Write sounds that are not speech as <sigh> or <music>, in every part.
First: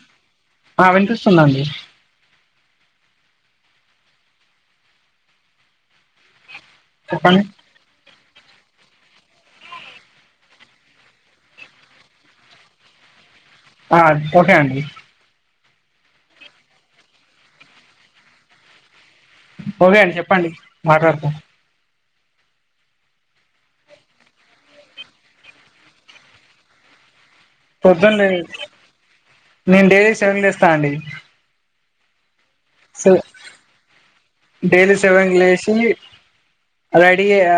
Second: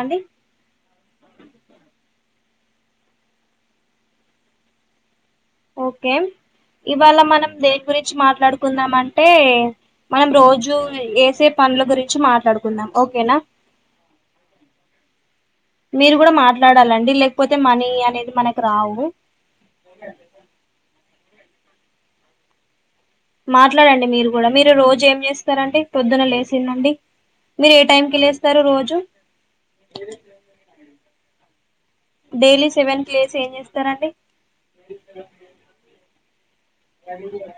అండి ఆ వినిపిస్తుందండి ఒకే ఇవాళ చెప్పండి మనం దేని గురించి మాట్ ట్లాడుకుందామంటే మనం రోజు ఏసే పన్ల గురించి మాట్లాడుకుందాం, ఓకేనా. ఆ ఓకే అండీ మీరు కూడా మాట్లాడాలండి లేకపోతే, మనీ అనేది మనకు రావు. ఒకే అండ్ చెప్పండి మాట్లాడుతా మాట్లాడండి మీరు కూడ మీరు రోజు ఏం జేస్తరండి పొద్దున లేసిన్నుండి ప్రొద్దున్నే నేన్ డే సెవెన్కి లేస్తాన్ అండి డైలీ సెవెన్ స కి లేసి ఏం చేస్తారండి డెైలీ సెవన్కి లేచి రెడీ అ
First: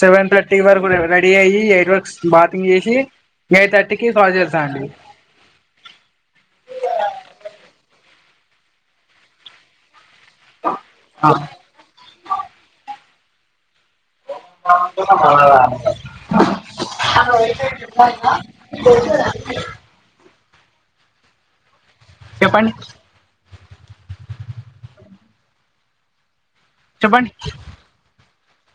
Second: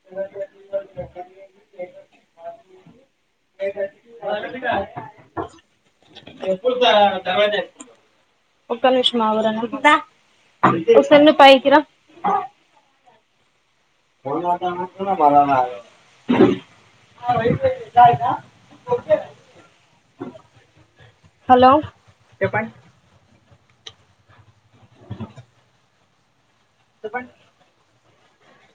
సెవెన్ థర్టీ వరకు రెడీ అయ్యి, ఎయిట్ వర్క్ బాతింగ్ చేసి, ఎయిట్ థర్టీకి కాల్ చేస్తా అండీ. ఒక్క నిమిషం ఆగు రానా ఒకసారి ఆ నువ్వు పైకి రా <unintelligible> హలో చెప్పండి చెప్పండి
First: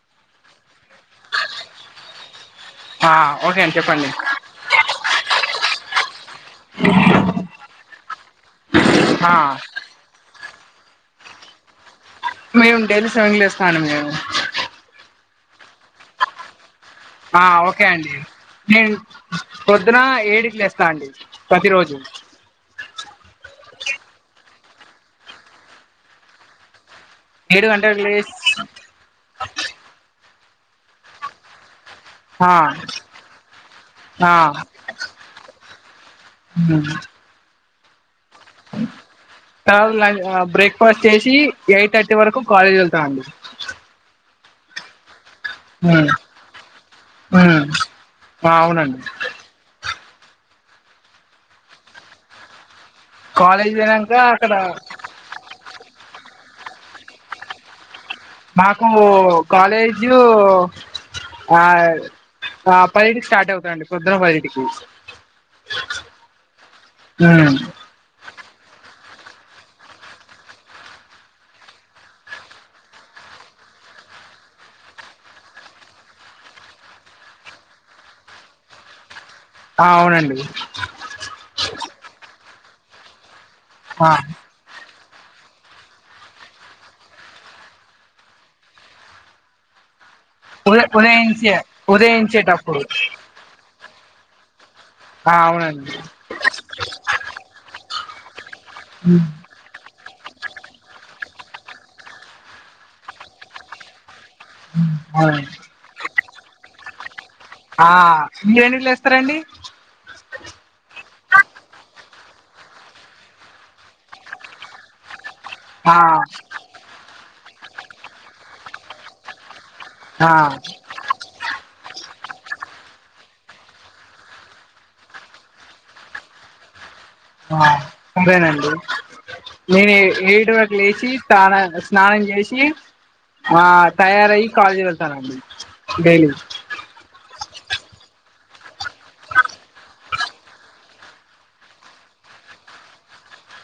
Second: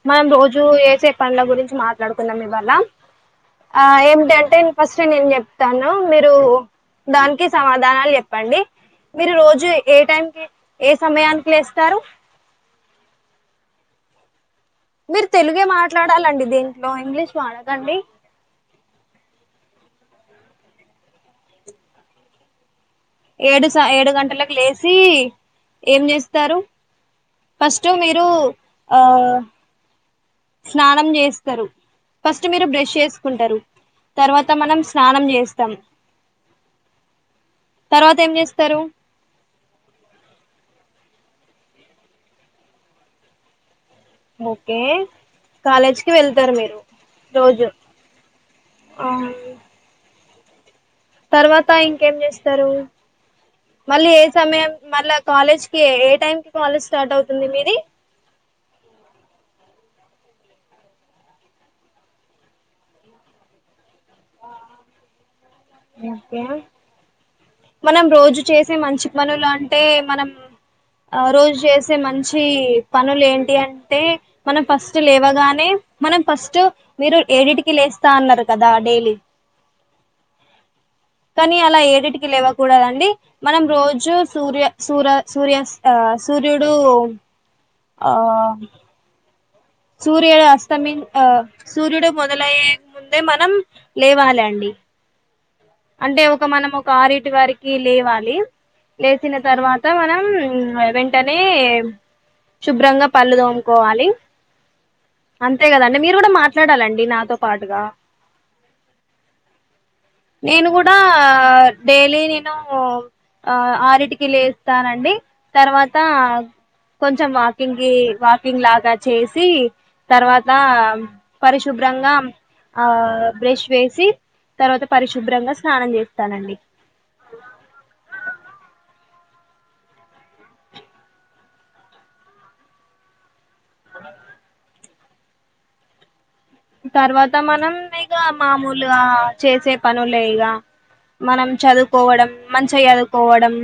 మనం రోజు చే పనుల గురించి మాట్లాడుకుందాం ఇవాళ. ఆ ఓకే అండి ఆ చెప్పండి ఏంటంటే ఫస్ట్ నేను చెప్తాను. మీరు దానికి సమాధానాలు చెప్పండి. ఆ మీరు రోజు ఏ టైంకి ఏ సమయానికి లేస్తారు మేము డైలీ సెవెన్ కి లేస్తానండి మీరు తెలుగే మాట్లాడాలండి దీని హలో ఇంగ్లీష్ ఆ ఓకే వాడకండి అండి నేను పొద్దున ఏడికి లేస్తా అండి ప్రతిరోజు ఏడు స ఏడు గంటలకు లేచి ఏం చేస్తారు ఏడు ఫస్ట్ గంటలకు మీరు లేస్ ఆ స్నానం చేస్తారు ఫస్ట్ ఆ మీరు బ్రష్ చేసుకుంటారు. ఆ తర్వాత మనం స్నానం చేస్తాం తర్వాత ఏం చేస్తారు తరువాత నేను బ్రేక్ఫాస్ట్ చేసి ఎయిట్ థర్టీ వరకు కాలేజ్ వెళ్తామండి ఓకే ఉమ్ కాలేజీకి వెళ్తారు మీరు రోజు ఉమ్ అవునండి తర్వాత ఇంకేం చేస్తారు కాలేజ్ మళ్ళీ పోయినాక ఏ అక్కడ సమయం మళ్ళా కాలేజ్ ఏ టైమ్ కి కాలేజ్ స్టార్ట్ అవుతుంది మీది మాకు కాలేజు ఆ పైదింటికి స్టార్ట్ అవుతాందిండి. పొద్దున పదింటికి ఓకే మనం రోజు చేసే మంచి పనులు అంటే, మనం ఆ రోజు చేసే మంచి పనులు ఏంటి అంటే, మనం ఫస్ట్ లేవగానే మనం ఫస్ట్ మీరు ఏడిటికి లేస్తా అన్నారు కదా డైలీ ఆ అవునండి <inaudible> అన్నిటికి లేవకూడదండి మనం ఆ రోజు సూర్య సూర్య సూర్య సూర్యుడు ఆ సూర్యుడు ఉద అస్తమి ఆ ఉదయించే సూర్యుడు మొదలయ్యేక ఉదయించేటప్పుడు ముందే మనం లేవాలి అండి ఆ అవునాడ్ అంటే ఒక మనం ఒక ఆరిటి వరకి కి లేవాలి ఉమ్ లేచిన తర్వాత మనం వెంటనే శుభ్రంగా పళ్ళు దోముకోవాలి అవునండి అంతే కదండి మీరు కూడా మాట్లాడాలండి నాతో పాటుగా ఆ మీరెండిట్ల వేస్తారాండి నేను కూడా డైలీ నేను ఆ ఆరిటికి లేస్తానండి ఆ తర్వాత కొంచ కొంచెం వాకింగ్ కి వాకింగ్ లాగా చేసి ఆ తర్వాత పరిష్ శుభ్రంగా ఆ బ్రష్ వేసి తర్వాత పరిశుభ్రంగా స్నానం చేస్తానండి ఆ సరేనండి నేను ఏ ఏడిటి వరకు లేచి స్న స్నానం చేసి ఆ తయారయ్యి కాలేచి డైలీ తర్వాత మనం ఇగ మామూలుగా చేసే పనులే ఇగ మనం చదువుకోవడం మంచిగా చదువుకోవడం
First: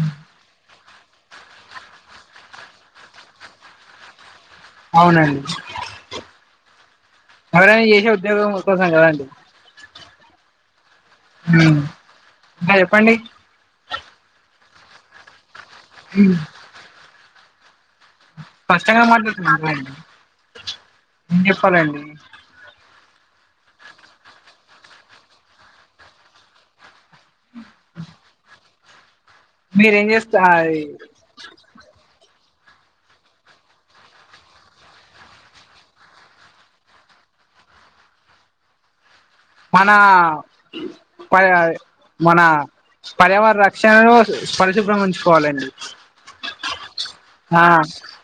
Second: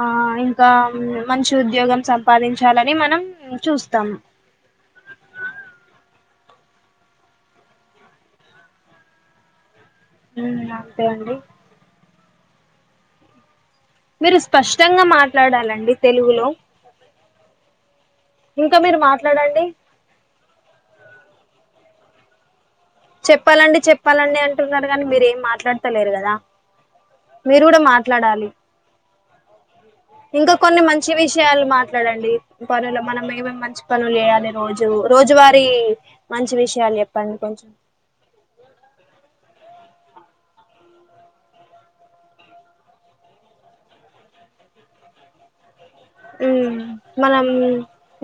ఆ ఇంకా మంచి ఉద్యోగం సంపాదించాలని మనం చూస్తాం అవునండి మనం చేశెది ఉద్యోగం కోసం కదండీ ఉ ఉ పండి మీరు స్పష్టంగా మాట్లాడాలండి అండి తెలుగులో ఇంకా మీరు కష్టంగా మాట్లాడుత మాట్లాడండి పది అండి చెప్పాలండి చెప్పాలండి అంటున్నారు కానీ మీరేం మాట్లాడతలేరు కదా మీరు కూడా మాట్లాడాలి మీరేం చేస్తా ఇంకా కొన్ని మంచి విషయాలు మాట్లాడండి పనులు మనం ఏమేం మంచి పనులు వయాలి రోజు రోజువారీ మంచి విషయాలు చెప్పండి కొంచెం మన ప మన పర్యావరణ రక్షణను పరిశుభ్రంగా ఉంచుకోవాలండి ఉ మనం ఆ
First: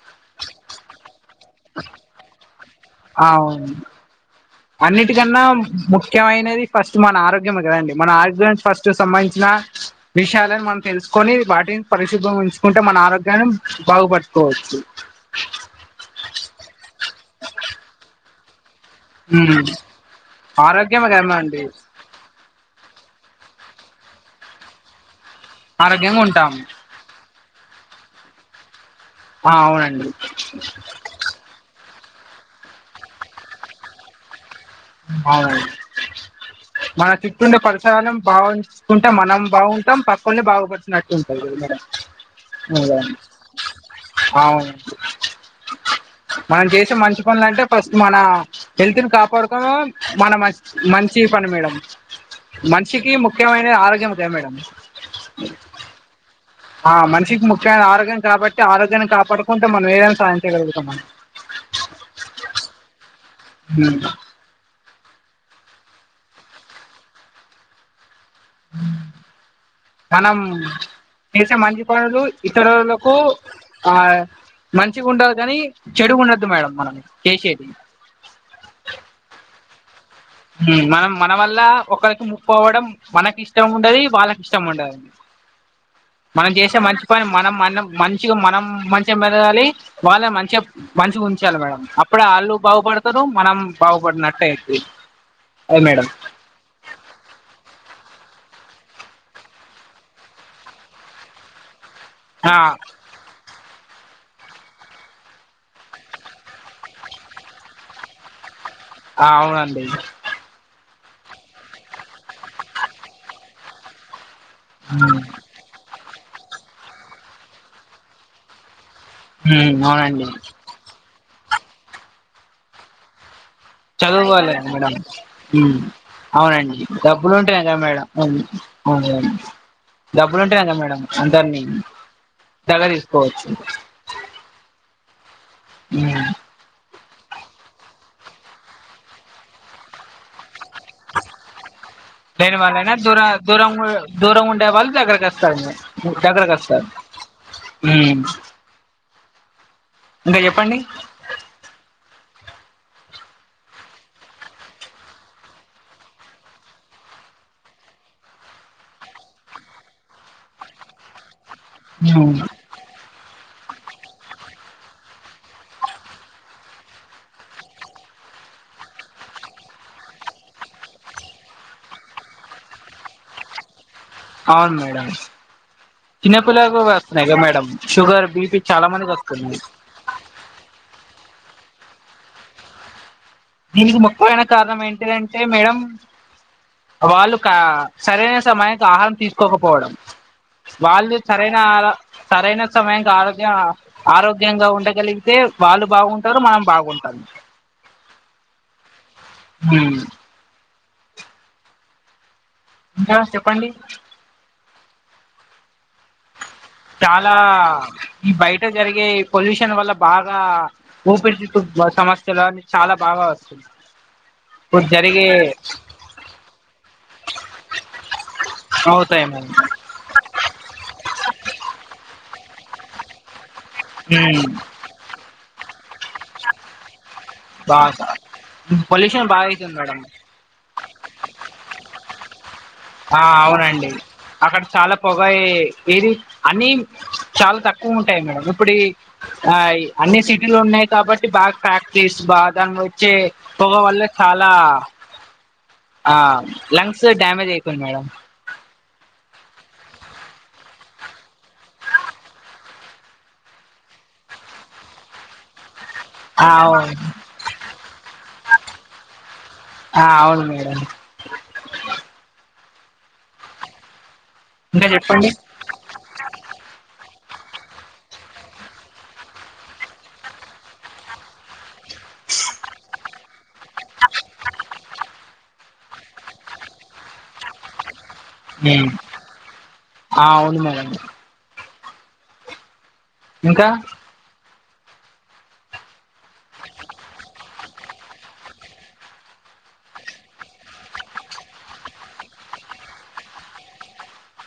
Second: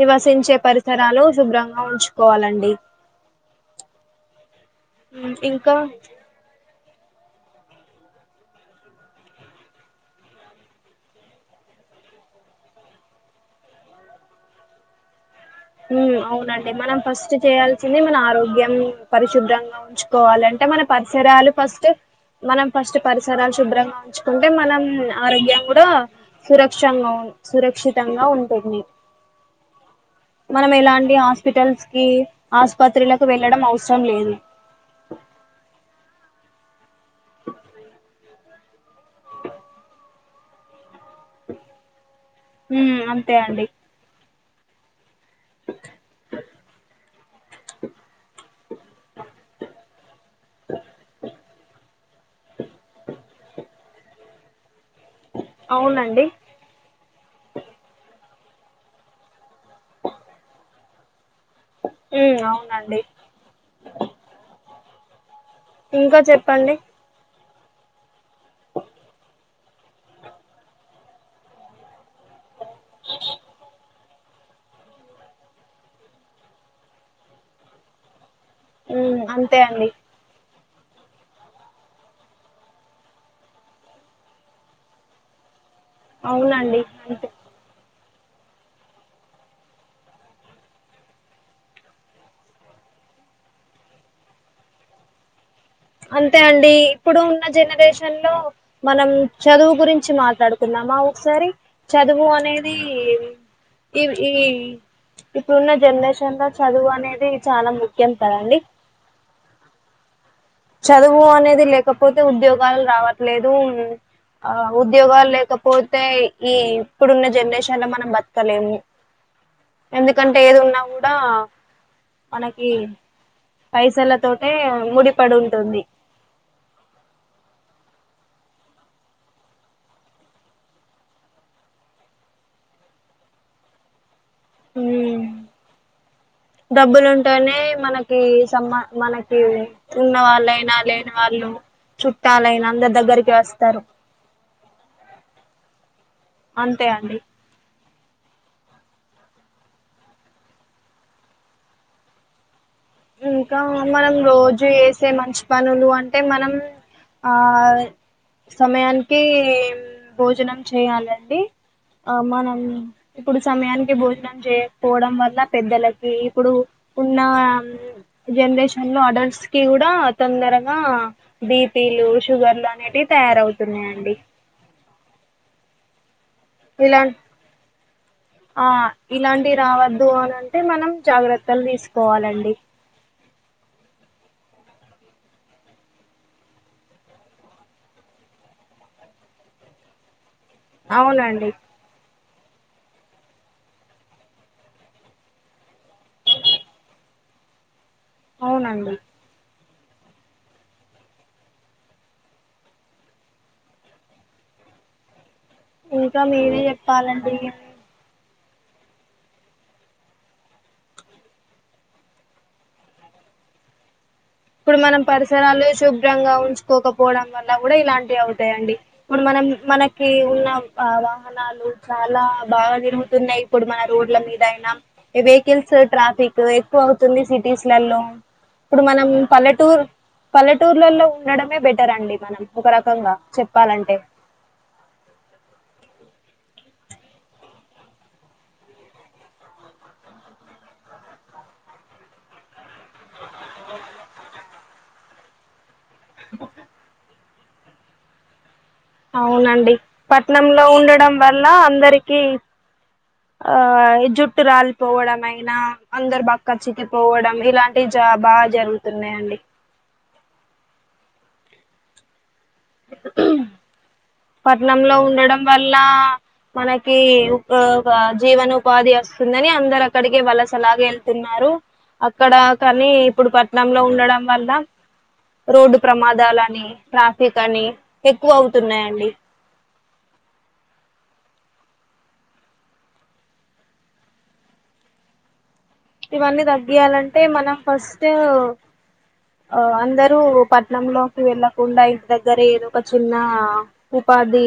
నివసించే పరిసరాలు శుభ్రంగా ఉంచుకోవాలండి అవును ఉమ్, అన్నిటికన్నా ఇంకా ముఖ్యమైనది ఫస్ స్ట్ మన ఆరోగ్యం కదండి. మన ఆరోగ్యానికి ఫస్ట్ సంబంధించిన విషయాలని, మనం తెలుసుకొని వాటిని పరిశుభ్రం ఉంచుకుంటే మన ఆరోగ్యాన్ని బాగుపడ్చుకోవచ్చు. హు అవునండి మనం ఫస్ట్ చేయాల్సింది మన ఆరోగ్యం. ఉమ్ పరిశుభ్రంగా ఉంచుకోవాలంటే మన ఆరోగ్యమే పరిసరాలు కదండి ఫస్ట్ మనం ఫస్ట్ పరిసరాలు శుభ్రంగా ఉంచుకుంటే మనం ఆరోగ్యం కూడా ఆరోగ్యంగా ఉంటాం సురక్షంగా ఉన్ సురక్షితంగా ఉంటుంది ఆ అవునండి మనం ఎలాంటి హాస్పిటల్స్ కి ఆస్పత్రిలకు వెళ్ళడం అవసరం లేదు అవును మన చుట్టు ఉండే పరిసారనం బావుంచ్ కుంటే మనం బావుంటాం పక్కోల్ని బాగుపడిచినట్టు ఉంటాంది కదా మన ఉమ్ అంతే అండి అవును మనం చేసే మంచి పనులు అంటే ఫస్ట్ మన హెల్త్ ని కాపాడుకోడం మన మ మంచి పని మేడం మనిషికి ముఖ్యమైనది ఆరోగ్యం కద మేడం అవునండి ఆ మనిషికి ముఖ్యమైనది ఆరోగ్యం కాబట్టి ఆరోగ్యాన్ని కాపాడుకుంటే మనం ఏదైనా సాధించగలుగుతాం మనం ఊ అవునండి హూ ఇంకా చెప్పండి కనం చేసే మంచి పనులు ఇతరులకు ఆ మంచిగుండదు కాని చెడుగుండద్దు మేడం మనం చేసేది ఊ అంతే అండి ఊ మనం మనవల్ల ఒకరికి ముప్పు అవ్వడం మనకి ఇష్టం ఉండది వాళ్ళకి ఇష్టం ఉండద మనం చేసే అవునండి మంచి పని అంతే మనం మనం మనం మంచిగా మెదగాలి వాళ్ళే మంచిగా మంచిగా ఉంచాలి మేడం అప్పుడే ఆళ్ళు బాగుపడతారు మనం బాగుపడినట్టే అయి అంతే అండి ఇప్పుడు ఉన్న జనరేషన్ హెల్లో మనం చదువు గురించి మాట్లాడుకుందామా ఒకసారి చదువు ఆ అనేది ఈవ్ ఈ ఇప్పుడున్న జనరేషన్ లో చదువు అనేది చాలా ముఖ్యం కదండి ఆ అవునండి చదువు అనేది లేకపోతే ఉద్యోగాలు రావట్లేదు ఆ ఉద్యోగాలు లేకపోతే ఈ ఇప్పుడున్న జనరేషన్ లో మనం బతకలేము ఉమ్ అవునండి ఎందుకంటే ఏది ఉన్నా కూడ్ దా మనకి పైసల తోటే చదువుకోలే మేడం. ముడిపడి హు ఉంటుంది అవునండి డబ్బులు ఉంటే యా మేడం. ఆమ్ అవును మేడం. డబ్బులు ఉంటే కదా మేడం అందరిని దగ్గర తీసుకోవచ్చు. హు డబ్బులు ఉంటేనే మనకి సంబ మనకి ఉన్న వాళ్ళైనా లేని వాళ్ళు లేేని చుట్టాలైన అందరి వాళ్ళైనా దూర దగ్గరికి వస్తారు దూరంగ దూరం ఉండే వాళ్ళు దగ్గరకి అస్తారు దగ్గరకి అస్తారు. అంతే అండి హు ఇంగ చెప్పండి. ఇంకా మనం రోజు చేసే మంచి పనులు అంటే మనం ఆ సమయానికి భోజనం చేయాలండి. ఆ ఉమ్ మనం ఇప్పుడు సమయానికి భోజనం చేయకపోవడం వల్ల పెద్దలకి ఇపుడు ఉన్నా జనరేషన్ లో ఆడళస్కి కూడా తొందరగా బీపిలు, షుగర్లు అనేటివి తయారవుతున్నాయండి. అవును మేడం. చిన్నపిల్లలకు కూడా ఇలా వస్తున్నయి కదా మేడం. షుగర్, బీపి ఆ చాలా మందికి ఇలాంటివి వస్తున్నయి. త్తల్ తీసుకోవాలండి. దీనికి ముఖ్యమైన కారణం ఏంటిదంటే మేడం వాళ్ళు కా సరైన సమయానికి ఆహారం తీసుకోకపోవడం. వాళ్ళు అవునండి సరైన ఆహారం సరైన సమయంకి ఆరోగ్య ఆరోగ్యంగా ఉండగలిగితే వాళ్ళు బాగుంటరు మనం బాగుంటాం. అవునండి. హు ఇంకా చెప్పండి. ఇంకా మిరే చెప్పాలండి. చాలా ఈ బయట జరిగే పొల్యూషన్ వల్లా బాగా ఊపిరితిత్తుల సమస్యలు అన్ని చాలా బాగా వస్తున్నయి ఇప్పుడు మనం పరిసరాలు శుభ్రంగా ఉంచుకోకపోవడం వల్లా కూడా ఇలాంటివి అవుతాయండి. ఇప్పుడు అవుతాయి మనం మేడం మనకి ఉన్న ఆ వాహనాలు చాలా బాగా తిరుగుతున్నయ్. ఇప్పుడు మన రోడ్ల మీద మీదైనా ఇవి కిల్స్ ట్రాఫిక్ ఎక్కువ అవు తుంది కొన్ని సిటీస్లల్లో బాగా ఇప్పుడు మనం పొల్యూషన్ బాగా అవుతుంది పల్లెటూరు మేడం పల్లెటూర్లలో ఉండడమే బెటర్ అండి. మనం ఒక రకంగా ఆ అవునండి చెప్పాలంటే అక్కడ చాలా పొగయ్ ఏది అన్ని చాలా తక్కువుటయ్ మేడం. ఇప్పుడు ఈ అన్ని సిటీలు ఉన్నాయి కాబట్టి బాగా ఫ్యాక్టరీస్ బా దాన్లో వచ్చే పొగ వల్ల చాలా హా లంగ్స్ హు డ్యామేజ్ అయి తయి మేడం అవునండి పట్నంలో ఉండడం వల్ల అందరికి ఆ జుట్టు రాలిపోవడం అయినా అందరు ఆ బక్క చిక్కి అవును పోవడం ఇలాంటివి చ బాజరుగుతున్నాయండి. ఆ అవును మేడం ఇంకా పట్నంలో చెప్పండి ఉండడం వల్ల మనకి ఆ జీవనోపాధి వస్తుందని అందరు అక్కడికే వాళ్ళసలాగ వెళ్తున్నారు అక్కడ కానీ ఇప్పుడు పట్నంలో ఉండడం వల్ల రోడ్డు ప్రమాదాల అని ట్రాఫిక్ అని ఎక్కువ ఉమ్. అవుతున్నాయండి ఆ అవును మేడం ఇంకా ఇవన్నీ తగ్గియాలంటే మనం ఫస్ట్ అందరూ పట్నంలోకి వెళ్ళకుండా ఇంటి దగ్గర ఏదో ఒక చిన్న ఉపాధి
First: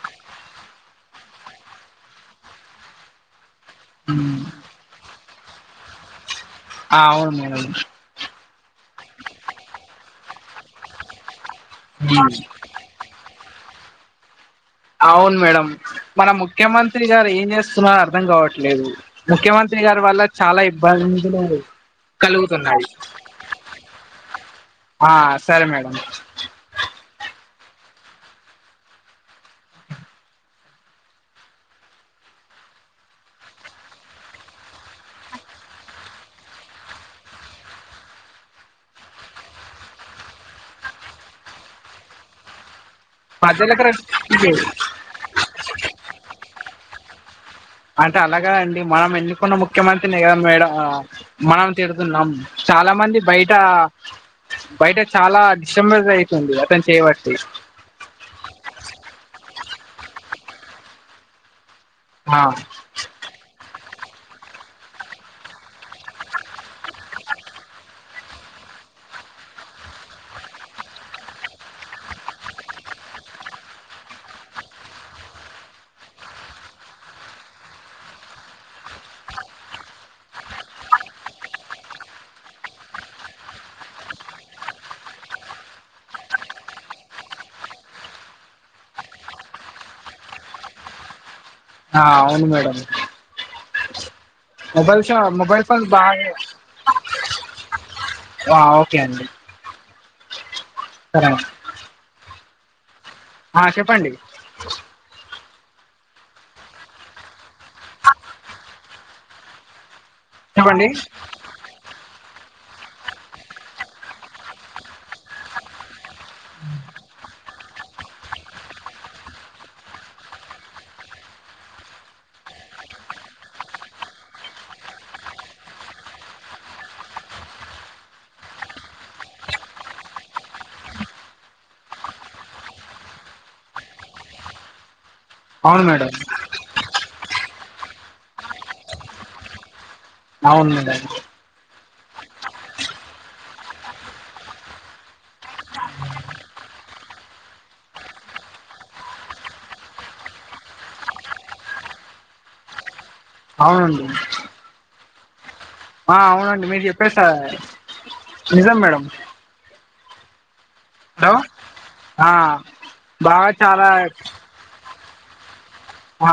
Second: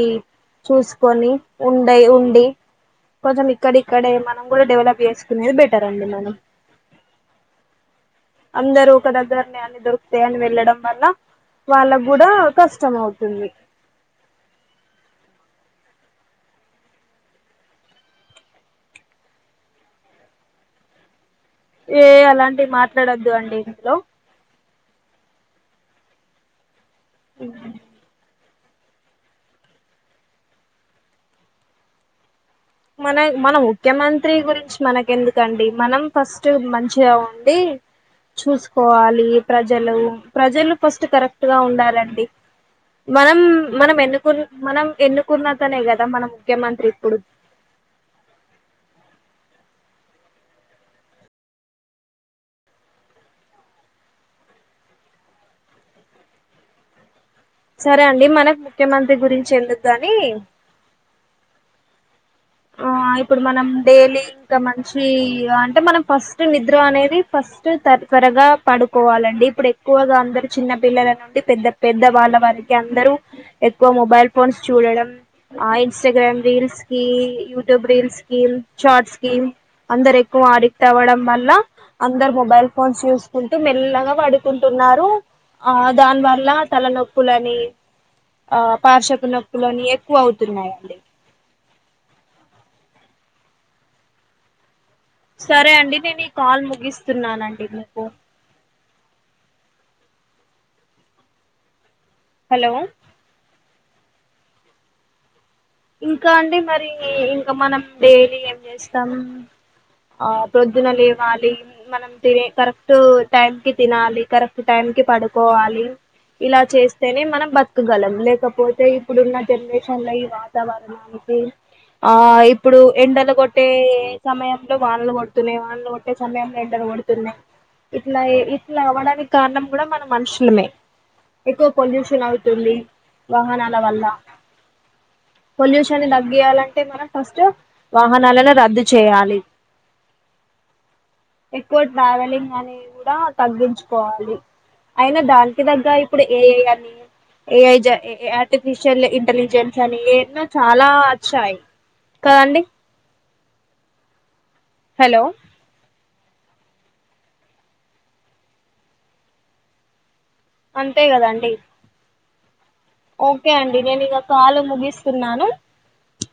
చూసుకొని ఉండే ఉండి కొంచెం ఇక్కడ ఇక్కడే ఉమ్. మనం కూడా డెవలప్ చేసుకునేది బెటర్ అండి మనం ఆ అవును అవును అందరూ ఒక దగ్గర అన్ని దొరుకుతాయ అని వెళ్ళడం వల్ల వాళ్ళ కూడా ఉమ్. కష్టం అవుతుంది అవును మేడం మన ముఖ్యమంత్రి గారు ఏం చేస్తున్నరో అర్థం కావట్లేదు ముఖ్యమంత్రి గారి వల్ల చాలా ఇబ్బందులు ఏ అలాంటివి కలుగుతున్నాయి మాట్లాడొద్దు అండి ఇందులో ఆ సరే మేడం మ్మ్ మన మన ముఖ్యమంత్రి గురించి మనక ఎందుకండి మనం ఫస్ట్ మంచిగా ఉండి చూసుకోవాలి ప్రజలు ప్రజలు ఫస్ట్ కరెక్ట్గా ఉండాలండి మనం ప్రజలకు రె మనం ఎన్నుకున్న మనం ఎన్నుకున్నతనే కదా మనం ముఖ్యమంత్రి ఇప్పుడు అంటే అలాగదండి మనం ఎన్నుకున్న ముఖ్యమంత్రిని కా మేడం మనం తిడుతున్నాం చాలా మంది బయట బయట చాలా డిస్టబజ అవుతుంది అతను చేయబట్టి సరే అండి మనకు ముఖ్యమంత్రి గురించి ఎందుకు గానీ ఆ డైలీ ఇంకా మంచి అంటే మనం ఫస్ట్ నిద్ర అనేది ఫస్ట్ తర త్వరగా పడుకోవాలండి ఇప్పుడు ఎక్కువగా అందరు చిన్న పిల్లల నుండి పెద్ద పెద్ద వాళ్ళ వారికి అందరూ ఎక్కువ మొబైల్ ఫోన్స్ చూడడం ఆ ఇన్స్టాగ్రామ్ రీల్స్ కి యూట్యూబ్ రీల్స్ కి షార్ట్స్ కి అందరు ఎక్కువ అడిక్ట్ అవ్వడం వల్ల అందరు మొబైల్ ఫోన్స్ చూసుకుంటూ మెల్లగా పడుకుంటున్నారు ఆ దాని వల్ల తలనొప్పులని ఆ పార్షపు నొప్పులని ఎక్కువ అవుతున్నాయిండి ఆ అవును మేడం మొబైల్ షా మొబైల్ సరే ఫోన్స్ అండి నేను బాగా ఈ కాల్ ముగిస్తున్నానండి మీకు ఒకే అండి సరే హలో ఆ చెప్పండి ఇంకా అంటే మరి ఇంకా మనం డైలీ ఏం చేస్తాం ఆ చెప్పండి ప్రొద్దున లేవాలి మనం తినే కరెక్ట్ టైం కి తినాలి కరెక్ట్ టైం కి పడుకోవాలి ఇలా చేస్తేనే మనం బతకగలం లేకపోతే ఇప్పుడున్న జనరేషన్ లో వాత్ వాతవరణానికి ఆ ఇప్పుడు ఎండలు కొట్టే సమయంలో వానలు కొడుతున్నాయి వానలు కొట్టే సమయంలో ఎండలు కొడుతున్నాయి ఇట్లా ఇట్లా అవడానికి కారణం కూడా మన మనుషులమే ఎక్కువ పొల్యూషన్ అవుతుంది వాహనాల వల్ల అవును పొల్యూషన్ మేడం తగ్గియాలంటే మనం ఫస్ట్ వాహనాలను రద్దు చేయాలి అవును మేడం ఎక్కువ ట్రావెలింగ్ అని కూడా తగ్గించుకోవాలి అయినా దానికి దగ్గ ఇప్పుడు ఏ ఐ అని ఏ ఆర్టిఫిషియల్ ఇంటెలిజెన్స్ అని పేరున చాలా వచ్చాయి కదండి అవునండి హలో ఆ అవునండి మీరు చెప్పేస నిజం మేడం అంతే హలో కదండి ఆ బాగా ఒకే అండి చాలా నేన్ ఇగ కాలు ముగిస్ స్తున్నాను అ